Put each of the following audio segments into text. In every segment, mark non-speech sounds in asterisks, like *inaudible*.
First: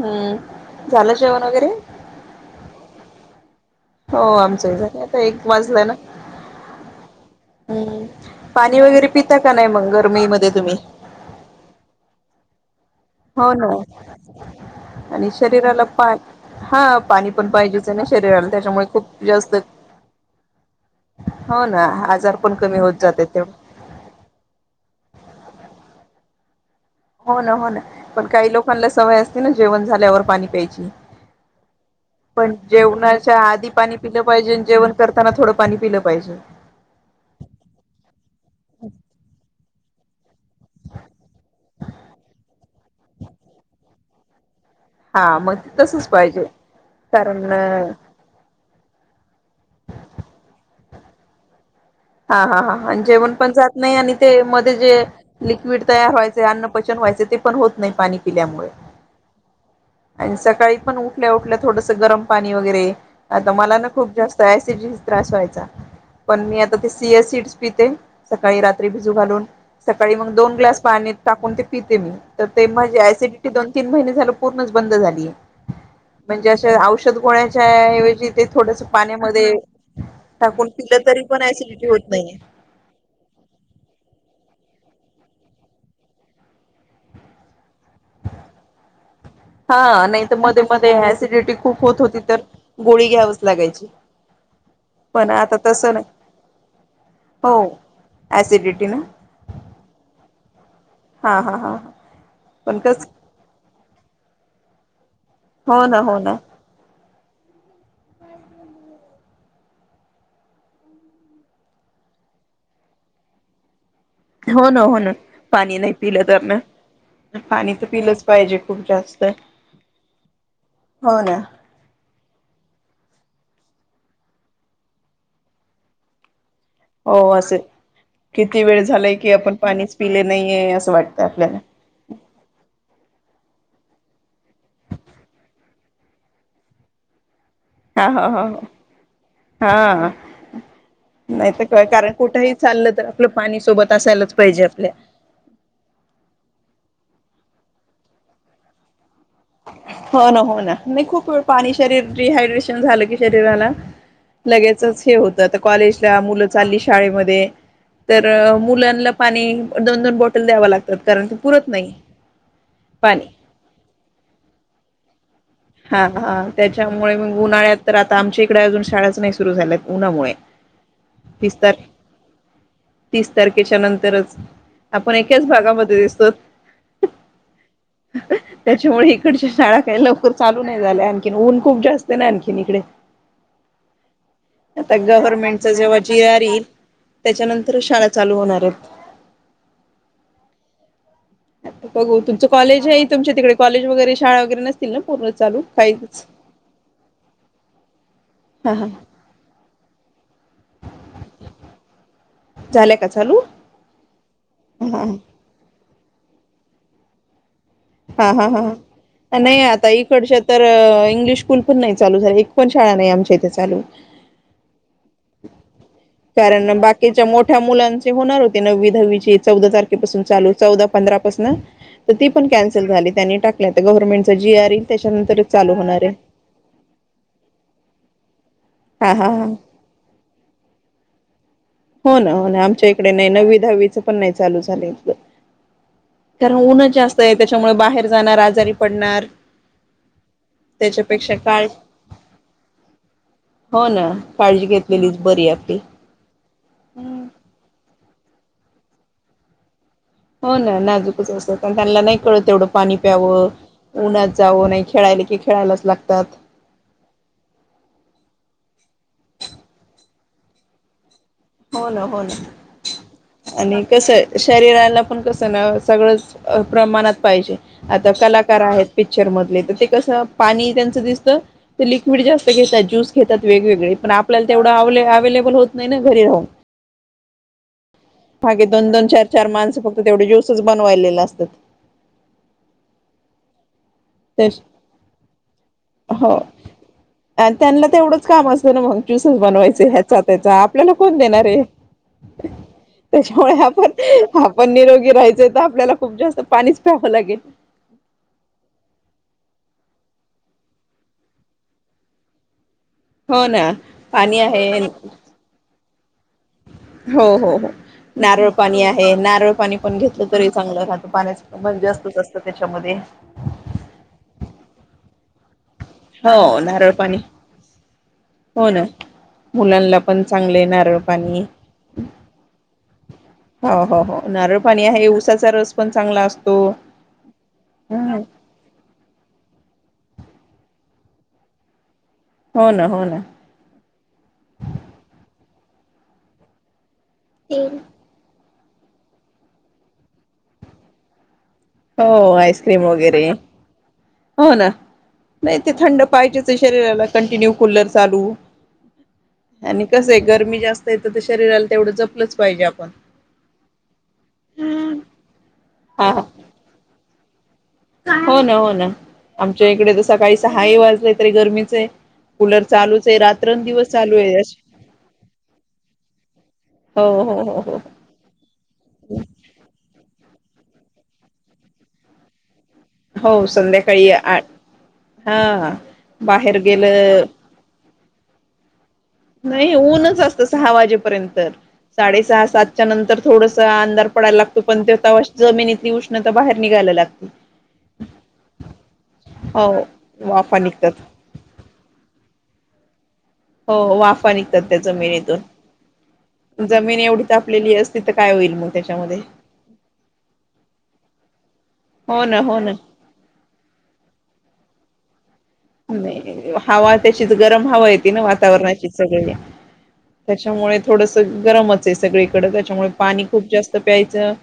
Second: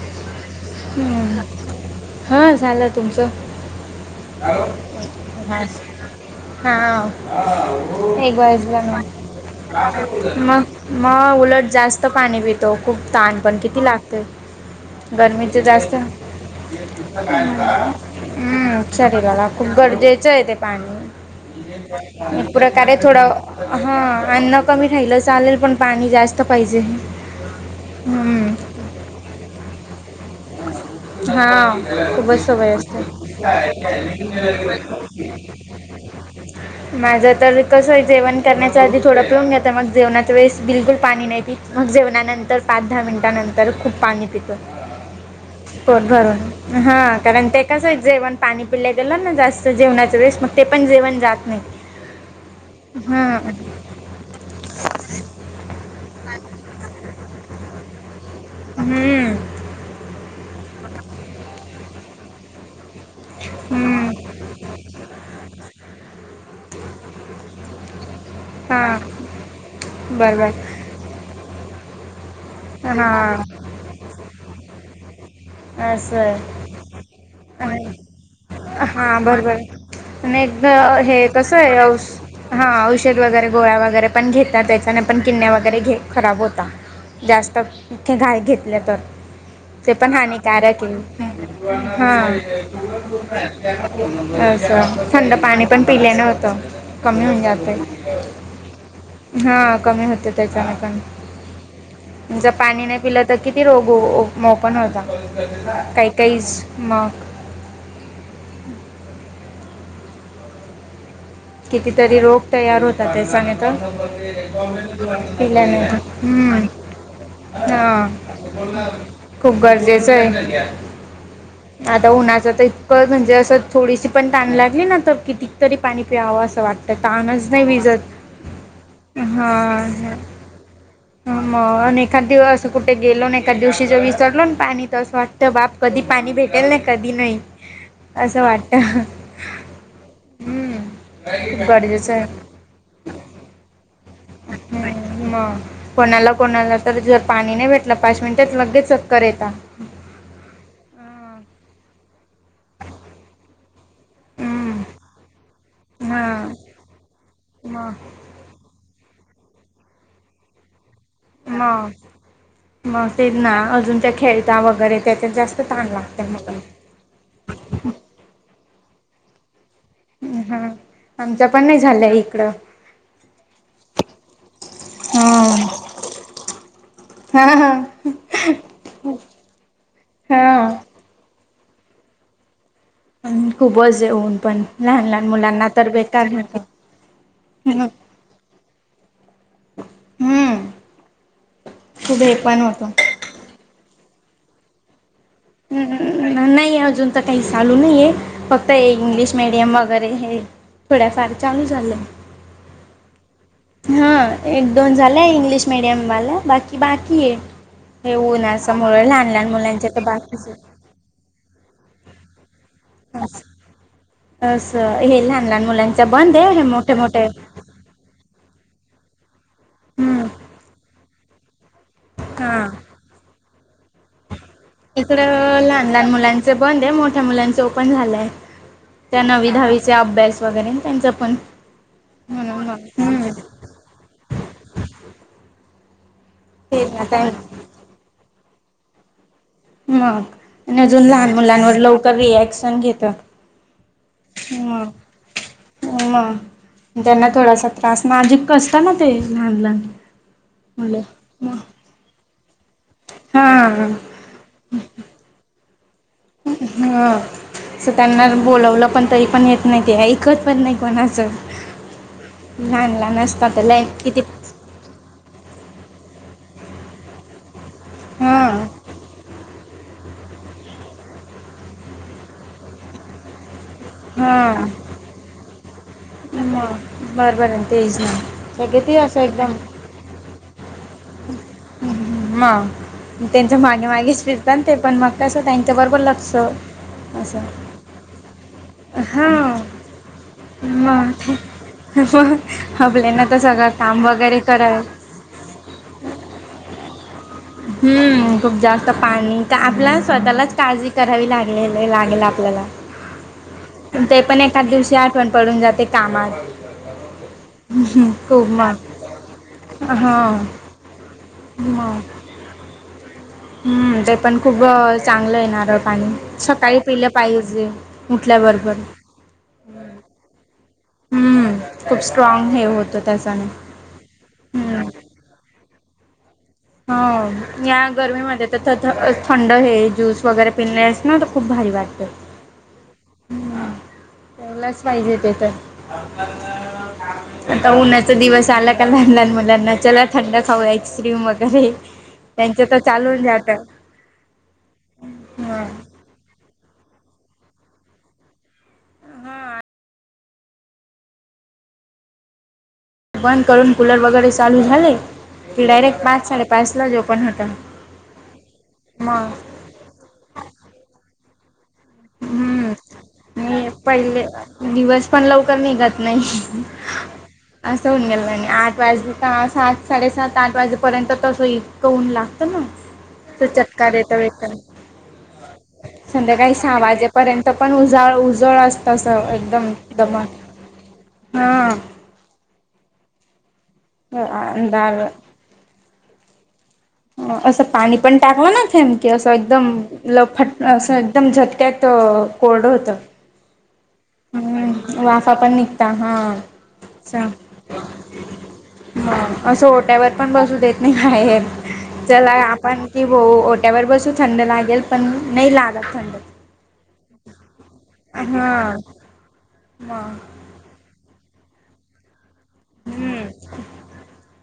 हम्म झालं ह् जेवण वगैरे हा झालं तुमच हो हा आमचंही झालं आता एक वाजलाय ना हम्म एक बा पाणी वगैरे पिता का नाही मग गरमीमध्ये म तुम्ही मग उलट जास्त पाणी पित दोन हो पण ना किती लागते आणि गर्मीच शरीराला जास्त पा हा पाणी पण पाहिजेच आहे ना शरीराला पाणी त्याच्यामुळे खूप शरीराला जास्त खूप गरजेचं आहे ते पाणी हो ना आजार पण कमी होत जाते थोडं तेवढ ह अन्न कमी खाल्ल चालेल पण पाणी जास्त पाहिजे हो ना हो ना पण काही हम्म लोकांना सवय असते ना जेवण झाल्यावर पाणी प्यायची हा खूपच पण सवय असते जेवणाच्या आधी पाणी पिलं पाहिजे आणि जेवण करताना थोडं पाणी पिलं पाहिजे माझ तर कस जेवण करण्याच्या आधी थोडं पिऊून टाकायचं तर मग जेवणाच्या वेळेस बिलकुल पाणी नाही प मग जेवणानंतर पाच दहा मिनिटानंतर खूप पाणी पितो हा म पोट भरून हा कारण ते कसं जेवून पाणी पिलं गेलं ना जास्त जेवणाच वेळेस मग ते पण जेवण जात नाही हा हा हा आणि जेवण हां पण जात नाही आणि ते मध्ये जे लिक्विड तयार व्हायचे अन्नपचन व्हायचे ते पण होत नाही पाणी पील्यामुळे हम्म, आणि सकाळी पण उठल्या उठल्या थोडसं गरम पाणी वगैरे आता मला ना खूप हम्म. जास्त ऍसिड चा त्रास व्हायचा पण मी आता ते चीया सीड्स पिते सकाळी रात्री हां भिजत घालून सकाळी मग बरोबर दोन ग्लास पाणी टाकून ते पीतेे मी तर ते म्हझे ऍसिडिटी हां दोन तीन महिने झाले पूर्णच बंद झाली असं म्हणजे अशी औषध गोळ्याच्या आहे ऐवजी ते थोडस हा पाण्यामध्ये बरोबर आणि एक टाकून पिलं तरी हे पण कसं आहे ऍसिडिटी होत नाहीये औषध हा औषध वगैरे गोळा्या वगैरे पण घेतात त्याच्याने पण किडन्या वगैरे खराब होतात जास्त इतकी घाय घेतले तर ते हा पण नाही तर मध्ये हानिकारक मध्ये ऍसिडिटी ये खूप होत हा होती तर गोळी घ्यावीच लागायची अस पण थंड आता पाणी पण तसं नाही पिले नव्हतं कमी होऊन जाते हो ऍसिडिटी ना हा कमी होते त्याच्या हा हा हा जर पण पाणी नाही कस पिलं तर किती रोग ओपन होता हो ना काही हो ना काहीच मग कितीतरी रोग तयार होतात ते हो ना हो ना पाणी पिल्याने नाही पिलं तर ना हम्म पाणी तर ह पिलंच पाहिजे खूप जास्त खूप गरजेचं आहे हो ना आता उन्हाच तर इतकं म्हणजे असं थोडीशी पण तहान लागली ना तर किती तरी पाणी ते आवाज हो तान्ह च असे नाही भिजत किती वेळ झालाय की आपण पाणीच पिले नाहीये असं वाटतं आपल्याला मग एका दिवस असं ते गेलो ना एका दिवशीच विसरलो ना पाणी तसं वाटतं बाप कधी पाणी भेटेल नाही कधी नाही हा ह असं वाटतं ह हा हम्म. नाही तर खूप का गरजेचं कारण आहे कुठेही चाललं तर आपलं पाणी सोबत. असायला मग कोणाला कोणाला तर पाणी नाही भेटलं पाच मिनिटात लगेच येतात हो ना हो ना मी खूप वेळ हां पाणी शरीर डिहायड्रेशन झालं की शरीराला लगचच हे होत कॉलेजला मुलं हां चालली शाळेमध्ये मग तर मुलांना पाणी दोन दोन बॉटल द्यावं लागत. मग मग पाणी तेच ना अजूनच्या खेळ वगैरे त्याच्यात जास्त. ताण हा लागते हा मग त्याच्यामुळे म उन्हाळ्यात तर आता आमच्या इकडे अजून शाळाच नाही सुरू. सुरू झालेत. उन्हामुळे हा आमच्या तीस पण तार नाही झालंय इकडं तीस तारखेच्या नंतरच आपण एकाच भागामध्ये दिसतो हा हा हा त्याच्यामुळे इकडच्या शाळा काही लवकर हा नाही झाले आणखी ऊन खूप जास्त ना आणखीन इकडे. अ खूपच येऊन पण आता लहान लहान मुलांना गव्हर्नमेंटचा तर जेव्हा जी बेकार आर होत येईल त्याच्यानंतर हम् शाळा चालू होणार आहेत. हम्म. बघू खूप हे तुमचं पण कॉलेज होतो आहे तुमच्या तिकडे कॉलेज वगरे शाळा वगैरे नसतील ना. पूर्ण चालू काहीच नाही अजून तर काही चालू नाहीे फक्त हा हा इंग्लिश मीडियम वगैरे हे थोड्याफार चाू झालं. झाल्या का चालू हा एक दोन हा झाल्या इंग्लिश मीडियम मला बाकी बाकी हे हे हा हा ऊनास मुळे लहान हा लहान नाही मुलांच आता बा इकडच्या तर इंग्लिश स्कूल पण नाहीत. चालू झाली. पण शाळा नाही आमच्या इथे चालू असं हे लहान लहान मुलांचा बंद आहे हे कारण मोठे मोठे बाकीच्या मोठ्या मुलांचे होणार होते नववी दहावी चौदा तारखेपासून हम्म चालू चौदा पंधरा कस न पण हा कॅन्सल झाली त्यांनी टाकली आता गव्हर्नमेंट चा जी आ र इकडं त्याच्यानंतर चालू लहान होणार लहान हे मुलांचे बंद आहे मोठ्या मुलांचे ओपन झालंय त्या नव्वी दहावीचे अभ्यास वगैरे न त्यांच जपण हो ना हो ना आमच्या इकडे नाही नव्वी दहावीचं पण नाही चालू झालं कारण ते उनं जास्त आता आहे त्याच्यामुळे बाहेर जाणार आज. तरी पडणार मग आणि अजून लहान त्याच्यापेक्षा काळ मुलांवर लवकर रिऍकशन घेत, हो ना काळजी मग घेतलेलीच बरी आपली. मग त्यांना थोडासा त्रास माजिक कसत ना ते लहान लहान. हो ना मुले नाजूकच असत पण त्यांनला नाही कळत तेवढ पाणी प्यावं हा उन्हात जावं नाही खेळायला की खेळायलाच लागतात ह अस त्यांना बोलावलं पण तरी पण येत नाही ते ऐकत पण नाही कोणाचं हो ना हो ना लहान लहान असतात तर आणि लय कस किती शरीराला आपण कसं ना सगळंच प्रमाणात पाहिजे. आता कलाकार हां आहेत पिक्चर मधले त. ते कस पाणी त्यांच दिसत ते लिक्विड जास्त घेतात ज्यूस घेतात. वेगवेगळे पण आपल्याला हां तेवढव आवलयाअवेलेबल होत. नाही ना, घरी आहो ह बरं बरं तेच ना मागे सगळे दोन ते दोन चार चार माणस फक्त तेवढे ज्यूसेच बनवायला म त्यांच्या मागे मागेच फिरतात तेच ते पण मग कसं त्यांच्याबरोबर लक्ष हो असं अ त्यांना तेवढंच काम असतं ना मग ज्युसेस हां बनवायचे ह्याचा त्याचा आपल्याला मग कोण ते देणार हे मग आपल्याला तर त्याच्यामुळे सगळं काम आपण वगैरे आपण करावं निरोगी राहायचे आपल्याला खूप जास्त पाणी पस प हो लागे हम्म खूप जास्त पाणी तर आपल्या स्वतःलाच काळजी करावी लागले लागेल आपल्याला हो ना ते पाणी पण एका दिवशी आहे आठवण पडून जाते. कामात हो हो हो खूप नारळ पाणी मग आहे नारळ पाणी पण घेतलं हं तरी चांगलं खातं पाण्याच मग जास्त असतं त्याच्यामध्ये ते हम्म ते पण खूप चांगलं आहे. नारळ पाणी हो सकाळी नारळ पिले पाणी पाहिजे. हो उठल्याबरोबर ना मुलांना पण चांगले येणार हम्म खूप स्ट्रॉंग हे होतं त्याच्याने हो नारळ पाणी हम्म आहे उसाचा र पण चांगला असतो. हो या ह गर्मीमध्ये थ थ थंड हे. ज्यूस वगैरे पिनलेस ना त खूप भारी वाटत. हो ना हो ना हा, प्यायलाच पाहिजे ते तर. *unintelligible* आता उन्हाचा दिवस आला लहान लहान मुलांना चला थंड खाऊ आस्क्रीम वगे हो आईस्क्रीम वगैरे, जातं हो ना, नाही ते हं थंड पाहिजे. शरीराला कंटिन्यू कुलर चालू आणि कसं आहे गरमी जास्तय ते शरीराला तेवढं जपलंच पाहिजे आप बंद करून कूलर वगैरे चालू झाले की डायरेक्ट हा हा पाच साडे पाच ला झो पण होता. हो ना, हो ना, आमच्या इकडे तर सकाळी सहा हि वाजले तरी गरमीचं आहे. कूलर हम्म, चालूच आहे मी रात्रंदिवस चालू पहिले आहे दिवस पण लवकर निघत नाही हो हो हो हो असं होऊन गेलं आठ वाजले का सात साडेसात आठ वाजेपर्यंत तसं इतक उन्ह लागतं ना. हो तो चटकार संध्याकाळी येतो आ, एकदम. हा बाहेर. ह गेलं वाजेपर्यंत पण. उजाळा उजाळा अस नाही ऊनच असत सहा वाजेपर्यंत हा साडेसहा सात त्यानंतर थोडंस. अधार पडयला लागतो पण ते अंधार तवा जमीनीतली उष्ण नता बाहेर. निघायला लागते असं पाणी पण टाकल ना थेम की असं एकदम हो ल वाफा फट अस निघतात एकदम झटक्यात कोरड होत. हो वाफा निघतात त्या हम् वाफा पण जमिनीतून निघता हा जमीन एवढी चा तापलेली असती तर काय होईल मग त्याच्यामध्ये असं ओट्यावर पण बसू देत नाही बाहेर हो चला ना हो ना आपण कि हो ओट्यावर बसू थंड लागेल. पण. नाही लागत थंड हवा. तशीच गरम हवा येती ना हा वातावरणाची सगळे, मग त्याच्यामुळे थोडस गरमच हाय सगळे. थोडं त्याच्यामुळे हम्म पाणी खूप जास्त प्यायचं.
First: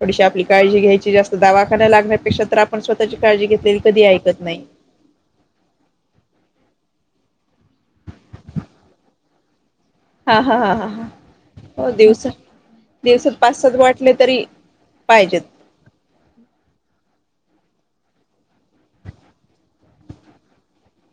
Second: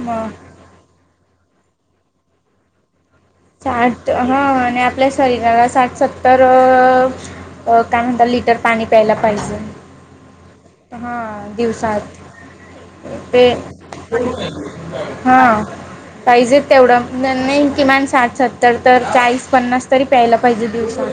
थोडीशी मग आपली काळजी घ्यायची जास्त. दवाखाना लागण्यापेक्षा तर आपण स्व साठ हं आणि आपल्या शरीराला साठ सत्तर अ अ काय म्हणता लिटर पाणी प्यायला पाहिजे. हा. दिवसात दिवसात ते पाच सात वाटले तरी हा, पाहिजेत पाहिजे तेवढं नाही किमान साठ, सत्तर तर चाळीस, पन्नास तरी प्यायला पाहिजे दिवसात.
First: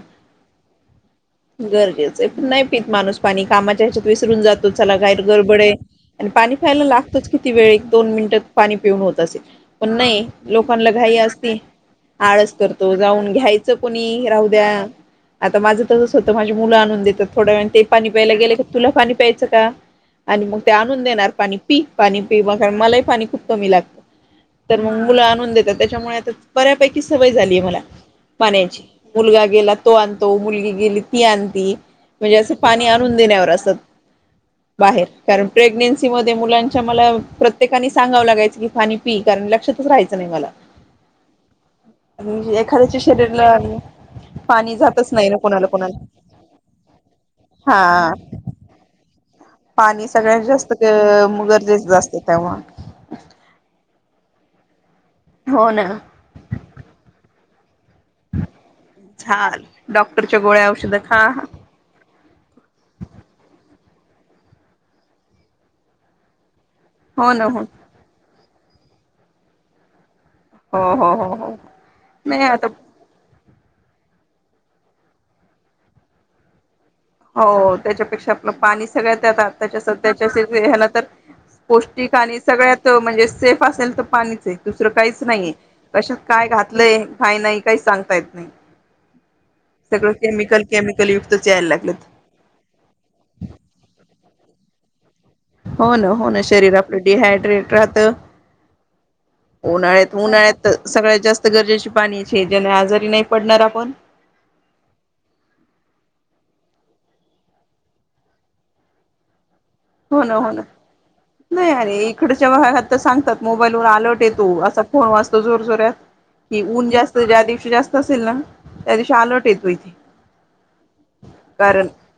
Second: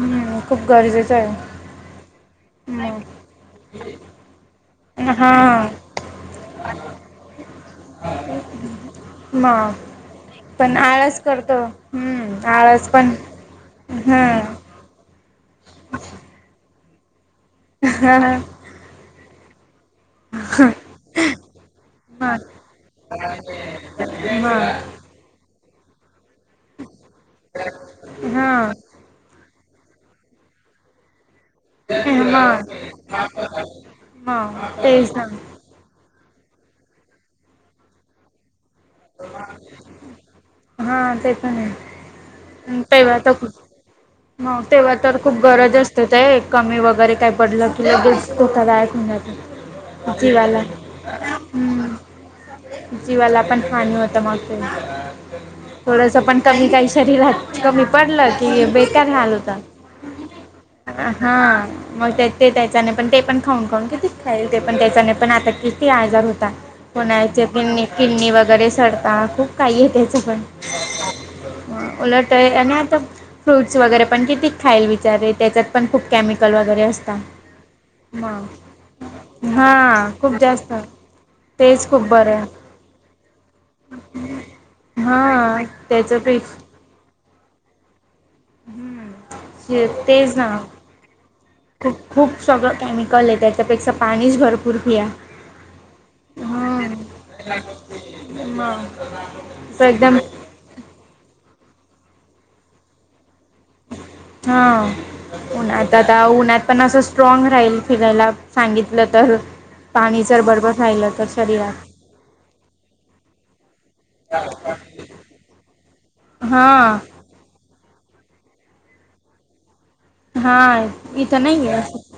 हम्. खूप गरजेचं आहे. घरजेच नाही पित माणूस हम्म पाणी कामाच्या ह्याच्यात विसरून जात. चला गार गडबड हा आहे आणि पाणी प्यायला चला आता काय गडबड आहे. पाणी प्यायला लागतोच किती वेळ दोन मिनिट पाणी पिऊन होत असेल, मग पण नाही पण लोकांना घाई आळस असती, करतो हम्म आळस करतो पण जाऊन घ्यायचं कोणी? राहू द्या. हम्म आता माझं तसंच होत माझी मुलं आणून देतात. थोड्या वेळा नी ते हा प्यायला गेले का तुला पाणी प्यायचं का? आणि मग ते आणून देणार पाणी पी, पाणी पी मग मलाही पाणी खूप कमी लागतं तर मग मुलं आणून देतात. त्याच्यामुळे आता बऱ्यापै की सवय झालीय मला हा पाण्याची, मुलगा गेला तो आणतो मुलगी गेली ती आण. ती म्हणजे अस मग पाणी आणून देण्यावर असत मग बाहेर, तेच ना कारण प्रेगन्सी म मुलांच्या मला प्रत्येकाने सांगाव लागायचं की पाणी पी कारण लक्षातच राहायचं नाही मला, हा ते पण आहे एखाद्याच्या तेव्हा तर खूप शरीरला मग पाणी तेव्हा जातच तर नाही. खूप कोणाला गरज असते. कोणाला ते कमी वगैरे काही पडलं की, हा लगेच धोकादायक म्ह *inaudible* पाणी सगळ्यात जास्त मग हम्म गरजेचं असतं तेव्हा. *inaudible* हो ना थोडस पण कमी काही शरीरात कमी पडलं की बेकार हाल होतात, चाल डॉक्टरच्या गोळ्या औषधं खा हा मग ते त्याच्या नाही पण ते पण खाऊन खाऊन खाईल ते पण त्याच्याने पण आता किती आजार होतात. हो कोणायचे ना हो पण ति किडनी वगैरे वगैरे सडता खूप काही. पण हो हो हो हो उलट यांनी आणि आता फ्रूट्स वगैरे पण किती खाईल बिचारे त्याच्यात पण खूप केमिकल वगैरे असते. हो त्याच्यापेक्षा आपलं पाणी सगळ्याततच्या हा सध्याच्या खूप जास्त ह्याला तर तेच खूप पौष्टिक बरं आणि आहे सगळ्यात म्हणजे, ते सेफ असेल तर पाणीच आहे दुसरं काहीच नाहीय हा कशात काय त्याच्यापेक्षा घातलंय हाय नाही काही सांगतायत हुम्म. *unintelligible* तेच ना केमिकल केमिकल युक्तच यायला खुप लागलेत खूप सगळं केमिकल ये त्याच्यापेक्षा पाणीच भर *unintelligible* या हो ना हो ना, शरीर आपलं डिहायड्रेट राहत, मग असं उन्हाळ्यात एकदम उन्हाळ्यात सगळ्यात जास्त गरजेचे पाणी छे ज्याने आजारी नायी. हा उनात आता आता उनात पण असं स्ट्रॉंग राहील फिरायला सांगितलं तर हो पाणी ना जर हो ना, बरोबर राहिलं तर नाही शरीरात अरे इकडच्या भागात तर सांगतात, मोबाईल वर आलर्ट येतो असा फोन वाजतो जोर जोरत कि हा ऊन जास्त ज्या दिवशी जास तसेल ना त्या दिवशी आलर्ट येतो इथे हा इथं नाही आहे कारण असं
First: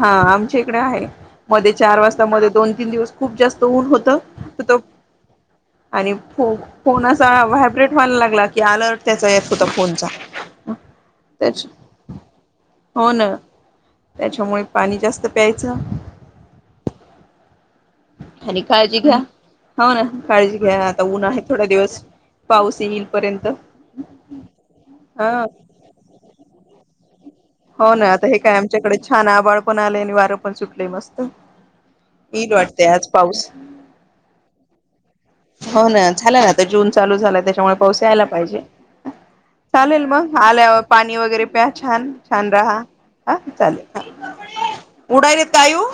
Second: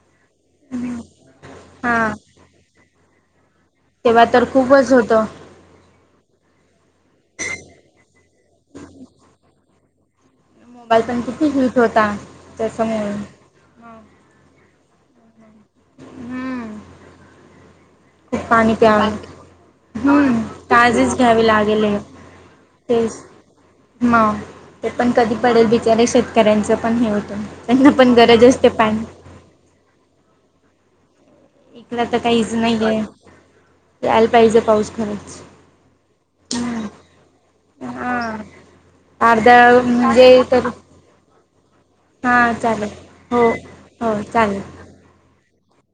हा आमच्या इकडे आहे मधे चार हा वाजता मध्ये दोन तीन दिवस खूप जास् त ऊन होत, तेव्हा तर त त खूपच होतं आणि हो फोन असा व्हायब्रेट व्हायला लागला की, आलर्ट त्याचा येत होता फोनचा मोबाईल पण किती त्याच यूज होता त्याच्यामुळे, हो ना हा त्याच्यामुळे पाणी जास्त प्यायच. खूप पाणी प्या, घ्या हो ना हम्म काळजी घ्या आता ताजीच ऊन आहे घ्यावी थोडा लागेल ये दिवस पाऊस तेच येईलपर्यंत म ते पण कधी हा पडेल बिचारे शेतकऱ्यांचं पण हे होत हो ना आता हे काय आमच्याकडे छान आबाळ पण आले आणि वारं पण सुट लई मस त इकडं तर येईल काहीच नाही वाटते आहे आज पाऊस, यायला पाहिजे पाऊस खरंच हो ना झाला ना आता जून चालू झाला त्याच्यामुळे पाऊस यायला हां पाहिजे, अर्धा चालेल मग म्हणजे तर आल्यावर पाणी वगैरे प्या छान छान हां रहा चालेल हा हो चालेल हो ह, चालेल उडायत काय ओ